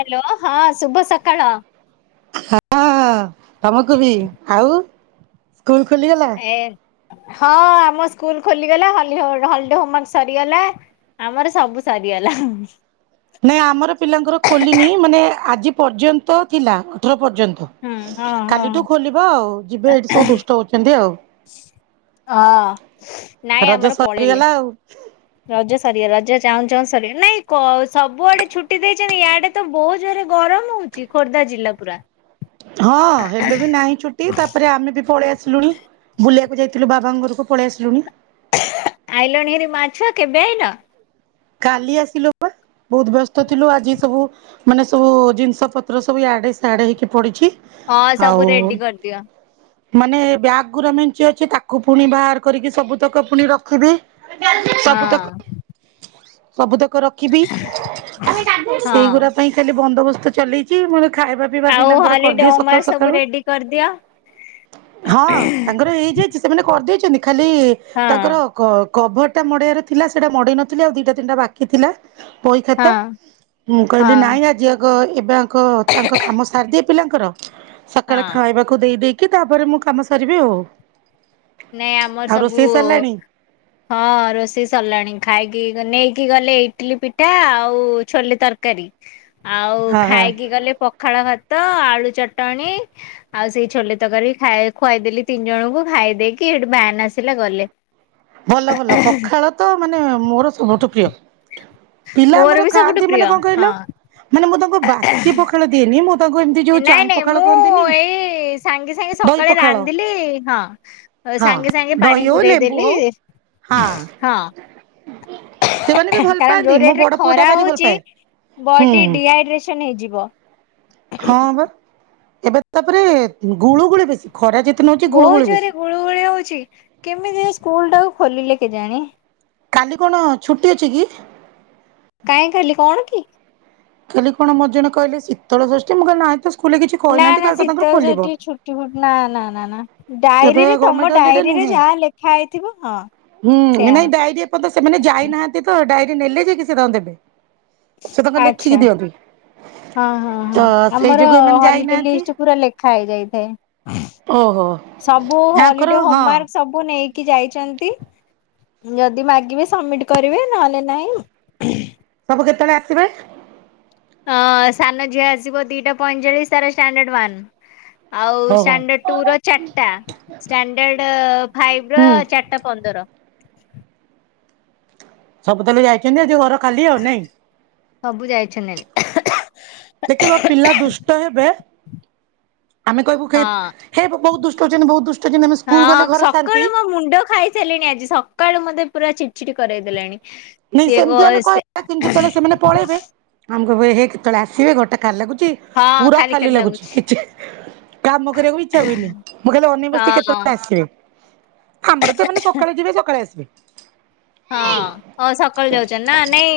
Hello ହଁ ଶୁଭ ସକାଳ। ହଁ ତମକୁ ବି ଆଉ ସ୍କୁଲ ଖୋଲିଗଲା? ହଁ ଆମ ସ୍କୁଲ ଖୋଲିଗଲା ହଲି ଡେ ହୋମୱାର୍କ ସରିଗଲା ଆମର ସବୁ ସରିଗଲା। ନାଇଁ ଆମର ପିଲାଙ୍କର ଖୋଲିନି ମାନେ ଆଜି ପର୍ଯ୍ୟନ୍ତ ଥିଲା ଅଠର ପର୍ଯ୍ୟନ୍ତ ହୁଁ ହଁ ହଁ କାଲିଠୁ ଖୋଲିବ ଆଉ ଯିବେ ଏଇଠି ସବୁ ଦୁଷ୍ଟ ହଉଛନ୍ତି ଆଉ ହଁ ନାଇଁ ରଜ ଆମର ସରିଗଲା ପଳେଇଲେ। ଆଉ ରଜ ସରିଗଲା ରଜ ଚାହୁଁ ଚାହୁଁ ସରିିଗଲା ନାଇଁ ସବୁଆଡେ ଛୁଟି ଦେଇଛନ୍ତି ୟାଆଡେ ତ ବହୁତ ଜୋରେ ଗରମ ହଉଛି ଖୋର୍ଦ୍ଧା ଜିଲ୍ଲା ପୁରା ହଁ ହେଲେ ବି ନାହିଁ ଛୁଟି ତାପରେ ଆମେ ବି ପଳେଇ ଆସିଲୁଣି ବୁଲିବାକୁ ଯାଇଥିଲୁ ବାବା ଘରକୁ ପଳେଇ ଆସିଲୁଣି। ଆଇଲଣ ହେରି ମା ଝିଅ କେବେ ଆଇଲ? କାଲି ଆସିଲୁ। ବହୁତ ବ୍ୟସ୍ତ ଥିଲୁ ଆଜି ସବୁ ମାନେ ସବୁ ଜିନିଷ ପତ୍ର ସବୁ ଇଆଡେ ସିଆଡେ ହେଇକି ପଡିଛି ହଁ ସବୁ ଆଉ ରେଡି କରିଦିଅ ମାନେ ବ୍ୟାଗ ଗୁରା ମେଞ୍ଚି ଅଛି ତାକୁ ପୁଣି ବାହାର କରିକି ସବୁତକ ପୁଣି ରଖିବି ହଁ। ସବୁ ତକ ରଖିବି ତ ସେଇଗୁଡା ହଁ। ପାଇଁ ଖାଲି ବନ୍ଦୋବସ୍ତ ଚଲେଇଛି ମୋର ଖାଇବା ଖାଇବା ଆଉ ପିଲାଙ୍କର ହଲିଡେ କରିଦିଏ ହୋମୱାର୍କ ସକାଳୁ ସବୁ ସକାଳୁ ରେଡି କରିଦିଅ ହଁ ତାଙ୍କର ହୋଇଯାଇ ସେମାନେ କରିଦେଇଛନ୍ତି ଖାଲି ହଁ ତାଙ୍କର କ କଭର ଟା ମଡ଼େଇବାର ଥିଲା ସେଟା ମଡ଼େଇ ନଥିଲା ଥିଲି ଆଉ ଦିଟା ତିନିଟା ବାକି ଥିଲା, ବହି ହଁ ଖାତା, ମୁଁ ହଁ କହିଲି ନାଇଁ ଆଜି ଆଗ ଏବେ ଆଗ ଆଗ ତାଙ୍କ କାମ ସାରି ଦିଏ ପିଲାଙ୍କର, ସକାଳେ ହଁ। ଖାଇବା କୁ ଦେଇ ଦେଇକି, ତାପରେ ମୁଁ କାମ ସାରିବି ଆଉ। ନାଇଁ ଆମର ଆଉ ସବୁ ରୋଷେଇ ସରିଲାଣି ହଁ ରୋଷେଇ ସରିଲାଣି, ଖାଇକି ନେଇକି ଗଲେ ଇଟିଲି ପିଠା ଆଉ ଛୋଲେ ତରକାରୀ। ଆଉ ହଁ ହଁ ଖାଇକି ଗଲେ ପଖାଳ ଭାତ, ଆଳୁ ଚଟଣୀ ଆଉ ସେଇ ଛୋଲେ ତରକାରୀ ଖାଇ ଖୁଆଇଦେଲି ତିନି ଜଣଙ୍କୁ, ଖାଇ ଦେଇକି କି ହେଠୁ ଭ୍ୟାନ୍ ଆସିଲା ଗଲେ। ଭଲ ଭଲ ପଖାଳ ତ ମାନେ ମୋର ସବୁଠୁ ପ୍ରିୟ। ପିଲା ମୋର ଆମର ବି ସବୁଠୁ ଖାଆନ୍ତି ପ୍ରିୟ ମାନେ ହଁ କଣ କହିଲ, ମାନେ ମୁଁ ତାଙ୍କୁ ବାସି ପଖାଳ ଦିଏନି, ମୁଁ ତାଙ୍କୁ ଏମିତି ଯୋଉ ନାଇଁ ଚାଇଁ ନାଇଁ ପଖାଳ ମୁଁ କହନ୍ତିନି ଏଇ ସାଙ୍ଗେ ସାଙ୍ଗେ ଦହି ସକାଳେ ପଖାଳ ରାନ୍ଧିଲି, ହଁ। ହଁ ସାଙ୍ଗେ ସାଙ୍ଗେ ପାଣି ଦହି ହଉ ପୁରେଇ ଲେମ୍ବୁ ଦେଲି, ହଉ ହଁ ହଁ। ସେମାନେ ବି ଭଲ କାରଣ ପାଆନ୍ତି ଯୋଉ ମୋ ରେଟ ରେ ବଡ ପୁଅ ଟା ଖରା ଭାରି ଭଲ ହଉଚି, ପାଏ ହୁଁ ବଡି଼ ଡି଼ଏ ହାଇଡ଼୍ରେସନ୍ ହେଇଯିବ। ହଁ ବା, ଏବେ ତାପରେ ଗୁଳୁ ଗୁଳି ବେଶୀ, ଖରା ଯେତେ ନ ହଉଚି ଗୁଳୁ ବହୁତ ଗୁଳି ଜୋରେ ବେଶୀ। ଗୁଳୁ ଗୁଳି ହଉଚି, କେମିତି ଏ ସ୍କୁଲ ଟାକୁ ଖୋଲିଲେ କେଜାଣି? କାଲି କଣ ଛୁଟି ଅଛି କି? କାଇଁ କାଲି କଣ କି? କାଲି କଣ ମତେ ଜଣେ କହିଲେ ଶୀତଳଷଷ୍ଠି, ମୁଁ କହିଲି ନାଇଁ ତ ସ୍କୁଲରେ କିଛି ନା ନା କହିନାହାନ୍ତି କାଲି ତ ଶୀତ ତାଙ୍କର ଖୋଲିବ। ସେଠି ଛୁଟି ନା ନା ନା ନା, ତ ଡ଼ାଏରୀରେ, ଗଭର୍ଣ୍ଣମେଣ୍ଟ ତମ ହଲିଡେ ଡ଼ାଏରୀରେ ନୁହେଁ ଯାହା ଲେଖା ହେଇଥିବ, ହଁ। ହୁଁ ସେୟା ନାଇଁ ହବ ଡ଼ାଇରୀ ଏପର୍ଯ୍ୟନ୍ତ ସେମାନେ ଯାଇନାହାନ୍ତି ତ, ଡ଼ାଇରି ନେଲେ ଯାଇକି ସେ ତାଙ୍କୁ ଦେବେ। ସେ ତାଙ୍କର ଆଛା, ଲେଖିକି ଦିଅନ୍ତି ହଁ ହଁ ତ ହଁ, ସେଇ ଆମର ଯୋଗୁ ଏମାନେ ହଲି ଡ଼େ ଯାଇନାହାନ୍ତି। ଲିଷ୍ଟ ପୁରା ଲେଖା ହେଇଯାଇଥାଏ, ଓହୋ ସବୁ ୟାଙ୍କର ହଲିଡ଼େ ହଁ ହୋମୱାର୍କସ୍ ସବୁ ନେଇକି ଯାଇଚନ୍ତି ଯଦି ମାଗିବେ ସବମିଟ୍ କରିବେ, ନହେଲେ ନାହିଁ। ସବୁ କେତେବେଳେ ଆସିବେ? ହଁ, ସାନ ଝିଅ ଆସିବ ଦିଟା ପଇଁଚାଳିଶ, ତାର ଷ୍ଟାଣ୍ଡାର୍ଡ଼ ୱାନ। ଆଉ ହଉ ହଉ ଷ୍ଟାଣ୍ଡାର୍ଡ଼ ଟୁ ର ଚାରିଟା। ଷ୍ଟାଣ୍ଡାର୍ଡ଼ ଫାଇଭ୍ ର ହୁଁ ଚାରିଟା ପନ୍ଦର। ସବୁ ତାହାଲେ ଯାଇଚନ୍ତି, ଆଜି ଘର ଖାଲି, ଆଉ ନାଇଁ? ସବୁ ଯାଇଚନ୍ତି ହାରି। ଦେଖିବ ପିଲା ଦୁଷ୍ଟ ହେବେ ଆମେ କହିବୁ ହଁ ଖାଲି ହେ ବହୁତ ଦୁଷ୍ଟ ହଉଚନ୍ତି, ବହୁତ ଦୁଷ୍ଟ ହଉଚନ୍ତି, ଆମେ ସ୍କୁଲ ହଁ ଗଲେ ଘରେ ଶାନ୍ତି ସକାଳୁ ମୋ ମୁଣ୍ଡ ଖାଇ ଲେଣି ଆଜି, ସକାଳୁ ମତେ ପୁରା ଚିଡ଼ି ଚିଡ଼ି କରେଇ ଦେଲାଣି, ନାଇଁ ସିଏ କ ସେମିତି ଆମେ ସେ କହିବା କିନ୍ତୁ ଯେତେବେଳେ ସେମାନେ ପଳେଇବେ, ଆମେ କହିବୁ ଏହେ କେତେବେଳେ ଆସିବେ, ଘରଟା ଖାଲି ଲାଗୁଚି। ପୁରା ଖାଲି ଲାଗୁଚି, କିଛି କାମ କରିବାକୁ ବି ଇଛା ହୁଏନି, ମୁଁ ଖାଲି ଅନେଇ ବସିଚି ହଁ। କେତେବେଳେ ସେ ଆସିବେ? ଆମର ତ ଏମାନେ ସକାଳେ ଯିବେ ସକାଳେ ଆସିବେ। ହଁ, ହ ସକାଳୁ ଯାଉଛନ୍ତି ନା, ନାଇଁ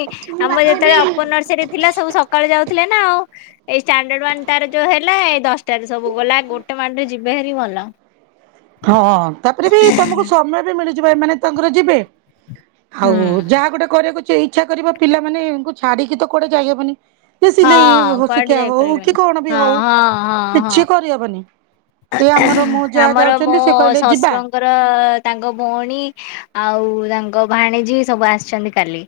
ଆମର ଯେତେବେଳେ ଅପର ନର୍ସରୀ ଥିଲା, ସବୁ ସକାଳୁ ଯାଉଥିଲେ ନା ଆଉ, ଏଇ ଷ୍ଟାଣ୍ଡାର୍ଡ଼ ୱାନ ତାର ଯୋଉ ହେଲା, ଏ ଦଶଟା ତାରେ ସବୁ ଗଲା, ଗୋଟେ ମାଡ଼ରେ ଯିବେ ହେରି ଭଲ। ହଁ, ତାପରେ ବି ତମକୁ ସମୟ ବି ମିଳିଯିବ, ଏମାନେ ତାଙ୍କର ଯିବେ ଆଉ ହୁଁ। ଯାହା ଗୋଟେ କରିବାକୁ ଯେ ଇଛା କରିବ, ପିଲାମାନେ ୟାଙ୍କୁ ଛାଡି଼କି ତ କୁଆଡ଼େ ଯାଇହବନି ସେ ସିଲେଇ ହଁ ହ କୁଆଡେ ଶିକିବା ହଉ, କି ଯାଇପାରିବନି କଣ ବି ହଁ ହଉ, ହଁ ହଁ କିଛି ହଁ। କରିହବନି। ଏ ଆମର ମୁଁ ଯାହା ଆମର ଯାଉ ମୋ ଶଶୁରଙ୍କ ଙ୍କର ତାଙ୍କ ଭଉଣୀ ଆଉ ତାଙ୍କ ଭାଣୀଜୀ ସବୁ ଆସିଛନ୍ତି କାଲି।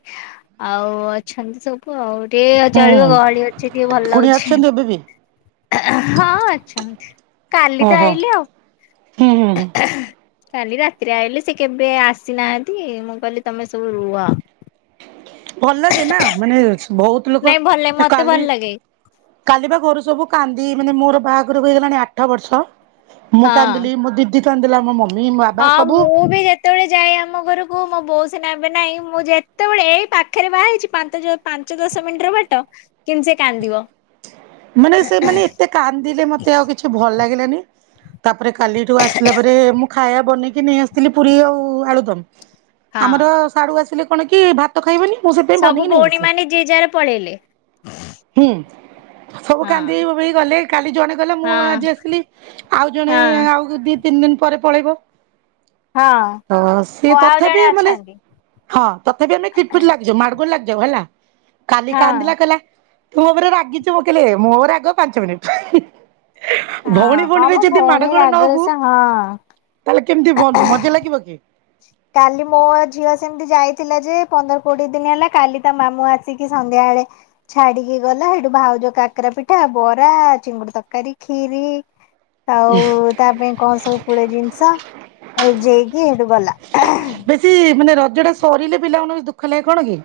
ଆଉ ଅଛନ୍ତି ସବୁ ଆଉ ଟିକେ ଚଳିବ ହୁଁ ଗହଳି ଅଛି ଟିକେ ଭଲ କୁଣିଆ ଲାଗୁଛି। ଅଛନ୍ତି ଏବେ ବି? ହଁ ଅଛନ୍ତି କାଲି ତ ଓହୋ ଆଇଲେ ଆଉ। ହୁଁ ଉଁ। କାଲି ରାତିରେ ଆଇଲେ ସେ କେବେ ଆସିନାହାନ୍ତି ମୁଁ କହିଲି ତମେ ସବୁ ରୁହ। [inaudible] ଭଲ ଗେନା ମାନେ ବୋହୁତ ଲୋକ ନାଇଁ ଭଲ ମତେ ଭଲ କାଲି ଲାଗେ କାଲି ବା ଘରୁ ସବୁ କାନ୍ଦି ମାନେ ମୋର ବାହାଘରକୁ ହୋଇଗଲାଣି ଆଠ ବର୍ଷ। ମୁଁ ହଁ। କାନ୍ଦିଲି ମୋ ଦିଦି କାନ୍ଦିଲା ମୋ ମମ ହଁ ମୁଁ ବି ଯେତେବେଳେ ଯାଏ ଆମ ଘରକୁ ମୋ ବୋଉ ସିନା ଏବେ ନାହିଁ। ମୁଁ ଯେତେବେଳେ ଏଇ ପାଖରେ ବାହା ହେଇଛି ପାନ୍ତ ଜୋ ପାଞ୍ଚ ଦଶ ମିନିଟ ର ବାଟ କିନ୍ତୁ ସେ କାନ୍ଦିବ। ମାନେ ସେ ମାନେ ଏତେ କାନ୍ଦିଲେ ମତେ ଆଉ କିଛି ଭଲ ଲାଗିଲାନି। ତାପରେ କାଲିଠୁ ଆସିଲା ପରେ ମୁଁ ଖାଇବା ବନେଇକି ନେଇ ଆସିଥିଲି ପୁରୀ ଆଉ ଆଳୁଦମ। ହଁ। ଆମର ସାଡୁ ଆସିଲେ କଣ କି ଭାତ ଖାଇବନି। ମୁଁ ସେଥିପାଇ ସବୁ ବନେଇକି ନେଇ ଭଉଣୀ ଆସେ। ମାନେ ଯିଏ ଯାହାର ପଳେଇଲେ। ହୁଁ। ସବୁ କାନ୍ଦିକି ହଁ। ବୋବେଇକି ଗଲେ କାଲି ଜଣେ ଗଲେ ମୁଁ ହଁ ଆଜି ଆସିଲି ଆଉ ଜଣେ ହଁ ଆଉ ଦି ତିନି ଦିନି ପରେ ପଳେଇବ। ହଁ ସିଏ ଓ ଆଉ ତଥାପି ଜଣେ ମାନେ ଅଛନ୍ତି ହଁ ତଥାପି ଆମେ ଖିଟପିଟ ଲାଗିଯିବୁ ମାଡଗୋଲ ଲାଗି ଯୋଉ ହେଲା କାଲି ହଁ। କାନ୍ଦିଲା କହିଲା ତୁ ଉପରେ ରାଗିଚୁ। ମୁଁ କଇଲି ମୋ ରାଗ ପାଞ୍ଚ ମିନିଟ ହଁ ଭଉଣୀ ହଁ ଭଉଣୀରେ ମୋ ଯଦି ଭଉଣୀ ମାଡଗୋଳ ନ ରାଗରେ ହବୁ ସେ ହଁ। ତାଲେ କେମିତି ବ ମଜା ଲାଗିବ କି। କାଲି ମୋ ଝିଅ ସେମିତି ଯାଇଥିଲା ଯେ ପନ୍ଦର କୋଡିଏ ଦିନି ହେଲା କାଲି ତା ମାମୁଁ ଆସି ଠିକ୍ ସନ୍ଧ୍ୟାବେଳେ ଛାଡିକି ଗଲା ହେଠୁ ଭାଉଜ କାକେରା ପିଠା, ବରା, ଚିଙ୍ଗୁଡ଼ି ତରକାରୀ, ଖିରି ଆଉ ତା ପାଇଁ କଣ ସବୁ ପୁଳେ ଜିନିଷ ଯେଇକି ସେଠୁ ଗଲା। ବେଶୀ ମାନେ ରଜ ଟା ସରିଲେ ପିଲାମାନଙ୍କୁ ଦୁଃଖ ଲାଗେ କଣ କି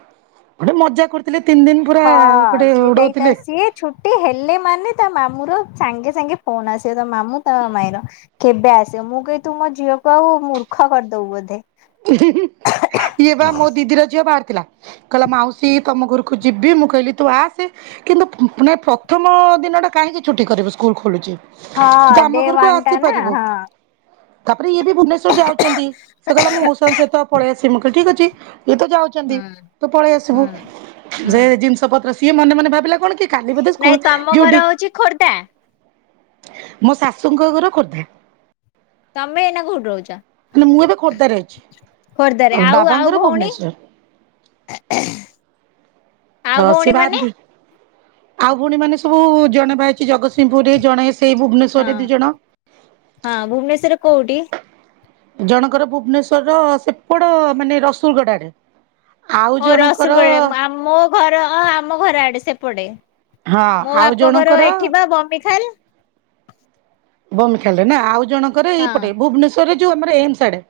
ଗୋଟେ ମଜା କରୁ ଥିଲେ ତିନି ଦିନି ପୁରା ହଁ ଗୋଟେ ସିଏ ଯାଇତା ଉଡଉଥିଲେ। ସିଏ ଛୁଟି ହେଲେ ମାନେ ତା ମାମୁଁ ର ସାଙ୍ଗେ ସାଙ୍ଗେ ଫୋନ ଆସିବ ତା ମାମୁଁ ତା ମାଇଁର। କେବେ ଆସିବ ମୁଁ କହିବି ତୁ ମୋ ଝିଅକୁ ଆଉ ମୂର୍ଖ କରଦବୁ ବୋଧେ। ହୁଁ ଇଏ ବା ମୋ ଦିଦିର ଝିଅ ବାହାରିଥିଲା। କହିଲା ମାଉସୀ ତମ ଘରକୁ ଯିବି ମୁଁ କହିଲି ତୁ ଆସେ। କିନ୍ତୁ ମାନେ ପ୍ରଥମ ଦିନଟା କାହିଁକି ଛୁଟି କରିବେ ସ୍କୁଲ ଖୋଲୁଛି। ତୁ ତ ହଁ ଡେ ଆମ ଘରକୁ ୱାନ ଟା ନା ଆସିପାରିବୁ। ହଁ। ତାପରେ ଇଏ ବି ଭୁବନେଶ୍ୱର ଯାଉଚନ୍ତି ସେ କଇଲା ମୁଁ ହଁ ପଳେଇ ଆସିମି ମୁଁ କହିଲି ଠିକ୍ ଅଛି। ଇଏ ତ ଯାଉଚନ୍ତି ହୁଁ ତୁ ପଳେଇ ଆସିବୁ। ହୁଁ ହୁଁ ସୁଭଦ୍ରା ସିଏ ମନେ ମନେ ଭାବିଲା କଣ କି କାଲି ବୋଧେ ନାଇଁ ସ୍କୁଲ୍ ତମ ଘର ଡିୟୁଟି ହଉଛି ଖୋର୍ଦ୍ଧା ମୋ ଶାଶୁଙ୍କ ଘର ଖୋର୍ଦ୍ଧା। ତମେ ଏଇନା କୋଉଠି ମାନେ ମୁଁ ଏବେ ରହୁଚ? ଖୋର୍ଦ୍ଧାରେ ଅଛି ଖୋର୍ଦ୍ଧାରେ ଆଉ ଆଉ ବାବାଙ୍କର ଭଉଣୀ ଭୁବନେଶ୍ଵର ଏ ହେଁ। ତ ସେ ବାହାନ୍ତି ଆଉ ଭଉଣୀ ମାନେ ସବୁ ଜଣେ ବାହା ହେଇଚି ଜଗତସିଂହପୁରୁରେ ଜଣେ ଏଇ ହଁ ଭୁବନେଶ୍ୱରରେ ଦି ଜଣ। ହଁ ଭୁବନେଶ୍ଵରେ କୋଉଠି? ଜଣଙ୍କର ଭୁବନେଶ୍ଵର ସେପଡ଼ ମାନେ ରସୁଲଗଡ଼ରେ। ଆଉ ଓ ଜଣଙ୍କର ରସୁଲଗଡରେ ଆ ମୋ ଘର ଆମ ଘର ଆଡ଼େ ସେପଟେ। ହଁ ମୋ ଆଉ ବାପଘର ଜଣଙ୍କର ଏଠି ବା ବମ୍ବି ଖାଲ। ବମ୍ବିଖାଲ ରେ ନା ଆଉ ଜଣଙ୍କର ହଁ। ଏଇପଟେ ଭୁବନେଶ୍ୱରରେ ଯୋଉ ଆମ ଏମ ସ୍ ଆଡ଼େ।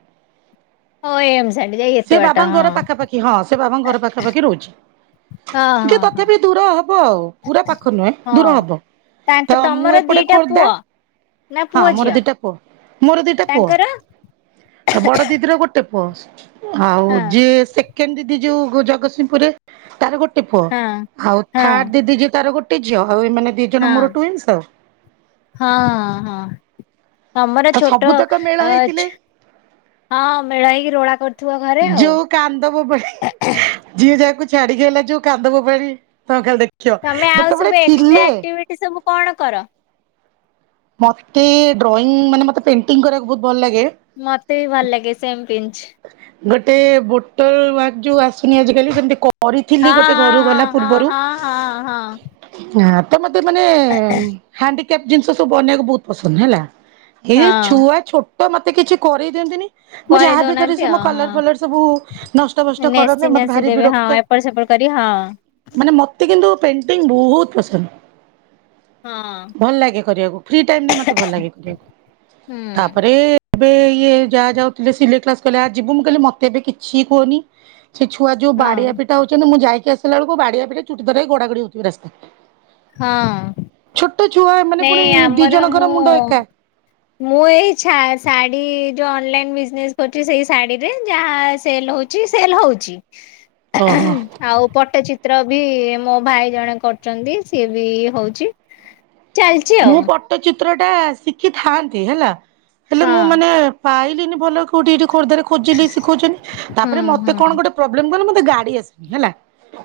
ଓ ଏମ ସ୍ ଆଡ଼େ ଯାଇ ଏତେ ସେ ବାଟ ବାବାଙ୍କ ହଁ। ଘର ପାଖାପାଖି ହଁ ସେ ବାବାଙ୍କ ଘର ପାଖାପଖି ରହୁଚି। ହଁ ଯେ ହଁ ତତେ ହଁ। ବି ଦୂର ହବ ଆଉ ପୁରା ପାଖ ନୁହେଁ ହଁ ଦୂର ହବ। ତ ତାଙ୍କ ମୁଁ ତମର ଦି ଏପଟେ ଟା ଖୋର୍ଦ୍ଧା ପୁଅ ନା ହଁ ପୁଅ ମୋର ଝିଅ? ଦିଟା ପୁଅ ମୋର ଦିଟା ପୁଅ ତାଙ୍କର? ଆଉ ବଡ଼ ଦିଦିର ଗୋଟେ ପୁଅ। ଆଉ ହଁ। ଯିଏ ସେକେଣ୍ଡ ଦିଦି ଯୋଉ ଜଗତସିଂହପୁରରେ ତାର ଗୋଟେ ହଁ ଆଉ ହଁ। ଥାର୍ ଦିଦି ତାର ଗୋଟେ ଝିଅ ଆଉ ଏମାନେ ଦି ହଁ ଜଣ ମୋର ଟୁଇସ୍ ଆଉ। ହଁ, ହଁ ତମର ତ ଛୋଟ ସବୁତକ ମେଳ ହେଇଥିଲେ ଅଛ। ହଁ ମେଳଇକି ରୋଳା କରୁ ଯୋଉ କାନ୍ଦ ବୋବାଳି। ଯିଏ ଯାହାକୁ ଛାଡିି଼ କି ହେଲା ଯୋଉ କାନ୍ଦବ ବୋବାଳି ତମେ ଖାଲି ଦେଖିବ ଯେତେବଳେ ଥିଲେ। ଏ ସବୁ କଣ କର? ମତେ ଡ୍ରଇଂ ମାନେ ମତେ ପେଣ୍ଟିଂ କରିବାକୁ ବହୁତ୍ ଭଲ ଲାଗେ। ମତେ ବି ଭଲ ଲାଗେ ସେମ ପିନଚ୍। ଗୋଟେ ବୋଟଲ ୱାଟ ଯୋଉ ଆସୁନି ଆଜ କାଲି ସେମତି କରିଥିଲି ହଁ ଗୋଟେ ଘରୁ ହଁ ଗଲା ହଁ ପୂର୍ବରୁ। ହଁ ହଁ ହଁ ହଁ ହ ତ ମତେ ମାନେ ହାଣ୍ଡିକ୍ୟାପ ଜିନିଷ ସବୁ ବନେଇବାକୁ ବହୁତ ପସନ୍ଦ ହେଲା। ଏଇ ଯେ ହଁ। ଛୁଆ ଛୋଟ ମତେ କିଛି କରେଇ ଦିଅନ୍ତିନି। ମୁଁ କରି ଯାହାବି କରେ ଦଉନାହାନ୍ତି ସେ ଆଉ କଲର ହଁ ଫଲର ସବୁ ନଷ୍ଟ ଫଷ୍ଟ କରନ୍ତେ ମତେ ଭାରି ବିରକ୍ତ। ଏପ ସେପଡ଼ କରି ହଁ। ମାନେ ମତେ କିନ୍ତୁ ପେଣ୍ଟିଙ୍ଗ ବହୁତ ପସନ୍ଦ। ହଁ। ଭଲ ଲାଗେ କରିବାକୁ ଫ୍ରି୍ ଟାଇମ ମତେ ଭଲ ଲାଗେ କରିବାକୁ ହୁଁ ତାପରେ ଏବେ ଇଏ ଯାହା ଯାଉଥିଲେ ସିଲେଇ କ୍ଲାସ କଲେ। ଆ ଯିବୁ ମୁଁ କହିଲି ମତେ ଏବେ କିଛି କୁହନି। ସେ ଛୁଆ ଯୋଉ ହଁ ବାଡି଼ଆ ପିଠା ହଉଛନ୍ତି ମୁଁ ଯାଇକି ଆସିଲା ବେଳକୁ ବାଡିଆ ପିଠା ଚୁଟି ଧରିଡା ଗଡି ହଉଥି ରାସ୍ତାରେ। ହଁ ଛୋଟ ଛୁଆ ମାନେ ପୁଣି ନାଇଁ ଦି ଆମର ଜଣଙ୍କର ମୁଁ ମୁଣ୍ଡ ଏକା ମୁଁ ଏଇଛା ଶାଢ଼ୀ ଯୋଉ ଅନଲାଇନ ବିଜନେସ କରୁଚି ସେଇ ଶାଢ଼ୀରେ ଯାହା ସେଲ୍ ହଉଛି। କି ସେଲ୍ ହଉଚି। ଓହୋ। ଆଉ ପଟ୍ଟଚିତ୍ର ବି ମୋ ଭାଇ ଜଣେ କରୁଚନ୍ତି। ସିଏ ବି ହଉଚି। ହେ ପଟ୍ଟଚିତ୍ର ଟା ଶିଖିଥାନ୍ତି ହେଲା ହେଲେ ମୁଁ ମାନେ ପାଇଲିନି ଭଲ କୋଉଠି ଏଠି ଖୋଦ୍ଧାରେ ଖୋଜିଲି ଶିଖଉଚନ୍ତି ହଁ ତାପରେ ହୁଁ ମତେ କଣ ହୁଁ ଗୋଟେ ପ୍ରୋବ୍ଲେମ ହୁଏ ମତେ ଗାଡ଼ି ଆସିନି ହେଲା।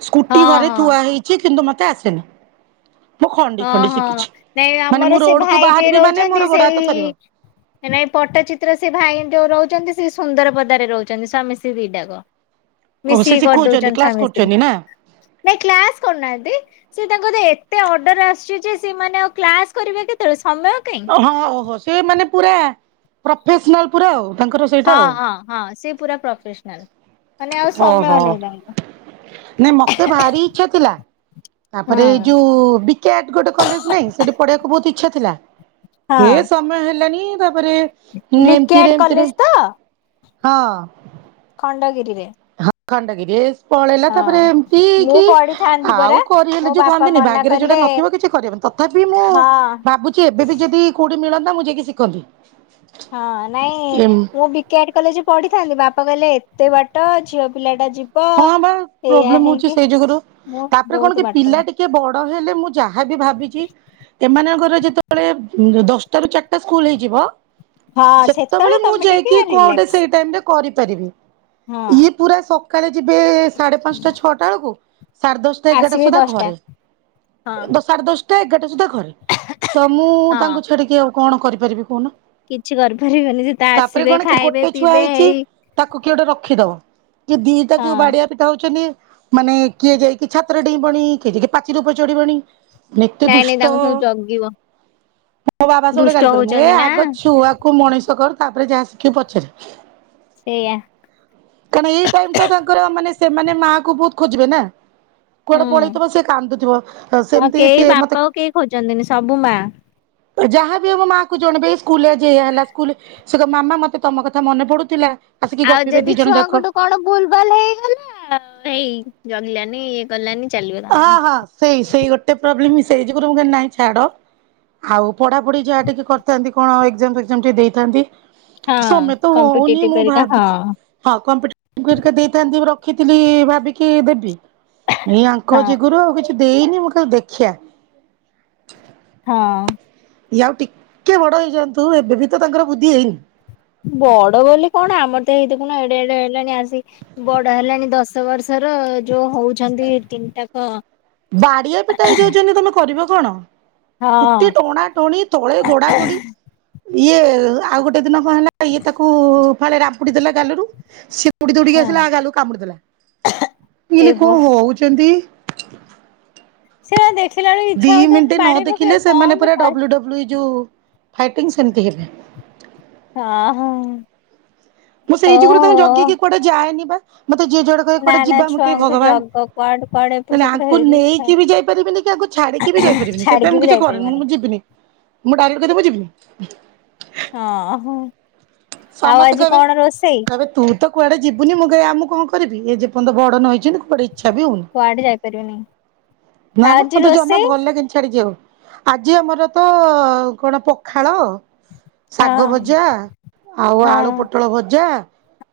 ସ୍କୁଟି ହଁ ଘରେ ହଁ ଥୁଆ ହେଇଚି କିନ୍ତୁ ମତେ ଆସେନି ମୁଁ ଖଣ୍ଡି ହଁ ଖଣ୍ଡି ହଁ ଶିଖିଚି। ନାଇଁ ଆମର ସେ ଭାଇ ଯିଏ ମୋର ରହୁଚନ୍ତି ଗୋଡ ହାତ ସେଇ ଥରିବ। ନାଇ ପଟ୍ଟଚିତ୍ର ସେ ଭାଇ ଯୋଉ ରହୁଚନ୍ତି ସେ ସୁନ୍ଦର ପଦାରେ ରହୁଚନ୍ତି ସ୍ୱାମୀ ସ୍ତ୍ରୀ ଦିଟାକ। ଓ ମିଶି ସେ କି ଶିଖଉଛନ୍ତି କରଦେଉଚନ୍ତି କ୍ଲାସ ସ୍ଵାମୀ ସ୍ତ୍ରୀ। କରୁଛନ୍ତି ନା ନାଇଁ କ୍ଲାସ୍ କରୁନାହାନ୍ତି ସେ ତାଙ୍କର ଏତେ ଅ ଆସୁ ଯେ ସେମାନେ ଆଉ କ୍ଲାସ କରିବେ କେତେଳେ ସମୟ କାଇଁ‌। ହଁ ଓହୋ ସେ ମାନେ ପୁରା ପ୍ର ହଁ ହଁ ହଁ ସେ ପୁରା ପ୍ରୋଫେସନାଲ। ମାନେ ଆଉ ସମୟ ନେଇନାଇ। ନାଇ ମତେ ଭାରି ଇଚ୍ଛା ଥିଲା ତାପରେ ଏଇ ହୁଁ ଯୋଉ ବି କିଆଡ ଗେଟେ କଲେଜ ନାଇଁ ସେଠି ପଢିବାକୁ ବହୁତ ଇଚ୍ଛା ଥିଲା। ଏ ସମୟ ହେଲଣିି ତାପରେ ଏମିତିରେ ବିକାଡ ଏମିତିରେ କଲେଜ ତ ହଁ ଖଣ୍ଡଗିରିରେ। ହଁ ଖଣ୍ଡଗିରି ରେ। ପଳେଇଲା ହଁ ତାପରେ ଏମିତି ମୁଁ କି ପଢିଥାନ୍ତି ପରା ଆଉ ମୋ କରିହେଲେ ଯୋଉ ବାପା କହନ୍ତିନି ମନା ବାଗରେ ଯୋଉଟା କଲେ ନଥିବ କିଛି କରିହବନି। ତ ଥାପି ମୁଁ ହଁ ଭାବୁଚି ଏବେ ବି ଯଦି କୋଉଠି ମିଳନ୍ତା ମୁଁ ଯାଇକି ଶିଖନ୍ତି। ହଁ ନାଇଁ ମୁଁ ବି କାଟ କଲେଜ ପଢିଥାନ୍ତି ବାପା କହିଲେ ଏତେ ବାଟ ଝିଅ ପିଲା ଟା ଯି ହଁ ବା ପ୍ରୋବ୍ଲେମ ହଉଚି ସେଇ ଯୁଗରୁ। ମୁଁ ତାପରେ କଣ ବହୁତ କି ବାଟ ପିଲା ଟି ଟେ ବଡ ହେଲେ ମୁଁ ଯାହାବ ଭାବିଚି ଏମାନଙ୍କର ଯେତେବେଳେ ଦଶଟା ରୁ ଚାରିଟା ସ୍କୁଲ ହେଇଯିବ। ହଁ ସେତେବେଳେ ମୁଁ ତମେ ଟିକେ ଯାଇକି କଣ ଗଟେ ରିଲାକ୍ସ ସେଇ ଟାଇମରେ କରିପାରିବି। ହଁ। ଇଏ ପୁରା ସକାଳେ ଯିବେ ସାଢେ ପାଞ୍ଚଟା ଛଅଟା ବେଳକୁ ସାଢେ ଦଶଟା ଏଗାରଟା ଆସିବେ ସୁଦ୍ଧା ଦଶଟା ଘରେ। ହଁ ସାଢେ ଦଶଟା ଏଗାରଟା ସୁଦ୍ଧା ଘରେ ତ ମୁଁ ହଁ ତାଙ୍କୁ ଛାଡିକି ଆଉ କଣ କରିପାରିବି କୁହନ? କିଛି କରିପାରିବନି ସେ ତା ଆସିବେ ଖାଇବେ ଗୋଟେ ଛୁଆ ପିଇବେ ହେଇଛି ଏଇ ତାକୁ କିଏ ଗୋଟେ ରଖିଦବ କି ଦିଟା ହଁ ଯୋଉ ବାଡିଆ ସେଟା ହଉଚନ୍ତି ମାନେ କିଏ ଯାଇକି ଛାତ୍ର ଡେଇଁବଣି କିଏ ଯାଇକି ପାଚିରି ଉପରେ ଚଢିବଣି। ଏତେ ନାଇଁ ନାଇଁ ଦୁଷ୍ଟ ତାଙ୍କୁ ସବୁ ଜଗିବ ମୋ ବାବା ସବଳ ଦୁଷ୍ଟ ଗାଳି କରନି ଏ ହଉଛନ୍ତି ନା ଆଗ ଛୁଆ କୁ ମଣିଷ କର ତାପରେ ଯାହା ଶିଖି ପଛରେ। ସେଇଆ। କାରଣ ଏଇ ଟାଇ ଟା ତାଙ୍କର ମାନେ ସେମାନେ ମାଆ କୁ ବହୁତ ଖୋଜିବେ ନା। ହୁଁ କୁଆଡେ ପଳେଇଥିବ ସେ କାନ୍ଦୁଥିବ ଆଉ ସେମିତି କେହି ସିଏ ମତେ ବାପାକୁ କେହି ଖୋଜନ୍ତିନି ସବୁ ମା ଯାହାବି ଆମ ମା କ ଜଣିବ ଏଇ ସ୍କୁଲ ଯ ହେଲା ସ୍କୁଲ ସେ କ ମାମା ମତେ ତମ କଥା ମନେ ପଡୁଥିଲା ଆସିକି ଆଉ ଗପିବେ। ଦି ଯଦି ଜଣ ଯାକ। ଛୁଆଙ୍କଠୁ କଣ ବୁଲ ଭଲ ହେଇଗଲା ଆଉ ହେଇ ଜଗିଲାନି ଗଲା ନି ଚାଲିବ ହଁ ତାଙ୍କର। ହଁ ସେଇ ସେଇ ଗୋଟେ ପ୍ରୋବ୍ଲେମ ହଁ ସେଇ ଯୁରୁ ମୁ ନହିଁ ଛାଡ। ଆଉ ପଢାପଢି ଯାହା ଟିକେ କରିଥାନ୍ତି କଣ ଏ ଫ ଟିକେ ଦେଇଥାନ୍ତି। ହଁ ସମେ ତ ହଉନି କମ୍ପିଟେଟିଭ ମୁଁ ପରିକା ହଁ ଭାବିଚି ହଁ କ କରିକ ଦେଇଥାନ୍ତି ରଖିଥିଲି ଭାବିକି ଦେବି ଏ ଆ ଙ୍କ ହଁ ଯୋଗୁରୁ ଆଉ କିଛି ଦେଇନି ମୁଁ କ ଦେଖିଆ। ହଁ। ଇଏ ଆଉ ଟିକେ ବଡ ହେଇଯାଆନ୍ତୁ ଏବେ ବି ତ ତାଙ୍କର ବୁଦ୍ଧି ହେଇନି। ବଡ ବୋଲି କଣ ଆମର ତ ହେଇଥି କ ଏଡେ ଏଡେ ହେଲାଣି ଆସି ବଡ ହେଲାଣି ଦଶ ବର୍ଷର ଯୋଉ ହଉଚନ୍ତି ତିନିଟାକ ବାଡିଆ ପିଟା ହେଇଯାଉଛନ୍ତି ତମେ କରିବ କଣ। ହଁ ଚୁଟି ଟୋଣା ଟୋଣି ତଥଳେ ଘୋଡ଼ା ଘୋଡି ଇଏ ଆଉ ଗୋଟେ ଗୋଟେ ଦିନ କଣ ହେଲା ଇଏ ତାକୁ ଫାଳେ ରାମ୍ପୁଡି ଦେଲା ଗାଲରୁ ସିଏ ଉଡି ଦଉଡିକି ହଁ ଆସିଲା ଆଗାଲୁ କାମୁଡି ଦେଲା ଏ କଲି କ ବୋ ହଉଚନ୍ତି। ସେ ଦେଖିଲାଣି ଦି ମିଣ୍ଟି ନଦେଖିଲେ ସେମାନେ ପୁରା କରି ଡବ୍ଲୁ -ଡବ୍ଲୁ ଏ ଯୋଉ ଫାଇଟିଙ୍ଗ ସେମତି ହେବେ। ହଁ ହଁ। ମୁଁ ସେଇ ଯୋଗୁଡୁ ତାଙ୍କୁ ଓହୋ ଜଗିକି କୁଆଡେ ଯାଏନି ବା। ମତେ ଯିଏ ଯୁଆଡେ କହିବେ ନା କୁଆଡେ ନା ଯିବା? ମୁଁ କହିବି ଛୁଆଙ୍କୁ ଭଗବାନ ଜଗ କୁଆଡେ କୁଆଡେ ଏପଟ ହେଲେ ସେପଟ ଆଙ୍କୁ ହେଇଯିବ ଛା ନେଇକି ବି ଯାଇପାରିବିନି, କି ଆଙ୍କୁ ଛାଡ଼ିକି ବି ଯାଇପାରିବିନି। ସେଇଥିପାଇଁ ଛାଡିକି ମୁଁ ବି କିଛି କରେନି। ଯାଇପାରିବନି ମୁଁ ଯିବିନି, ମୁଁ ଡାଇରେକ୍ଟ କହିବି ମୁଁ ଯିବିନି। ହଁ ହଁ। ଆଉ ସମସ୍ତେ ଆଜି କହିବେ କଣ ରୋଷେଇ? କହିବେ ତୁ ତ କୁଆଡେ ଯିବୁନି। ମୁଁ କହିବି ଆ ମୁଁ କଣ କରିବି? ଏ ଯେପର୍ଯ୍ୟନ୍ତ ବଡ ନହେଇଛନ୍ତି କୁଆଡେ ଇଚ୍ଛା ବି ହଉନି। କୁଆଡେ ଯାଇପାରିବନି ନା ବା ଆଜି ମତେ ଜମା ରୋଷେଇ ଭଲ ଲାଗେନି ଛାଡି ଯିବାକୁ। ଆଜି ଆମର ତ କଣ ପଖାଳ ହଁ ଶାଗଭଜା ଆଉ ହଁ ଆଳୁପୋଟଳ ଭଜା,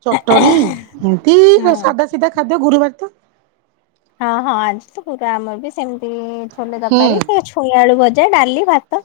ଚଟଣି ହୁଁ ଏମତି ଆଉ ସା ସାଧାସିଧା ଖାଦ୍ୟ, ଗୁରୁବାର ତ ହଁ ହଁ, ଆଜି ତ ପୁରା। ଆମର ବି ସେମିତି ଛୋଲେ ତରକାରୀ, ହୁଁ। ସେ ଛୁ ଛୁଇଁ ଆଳୁ ଭଜା, ଡାଲି, ଭାତ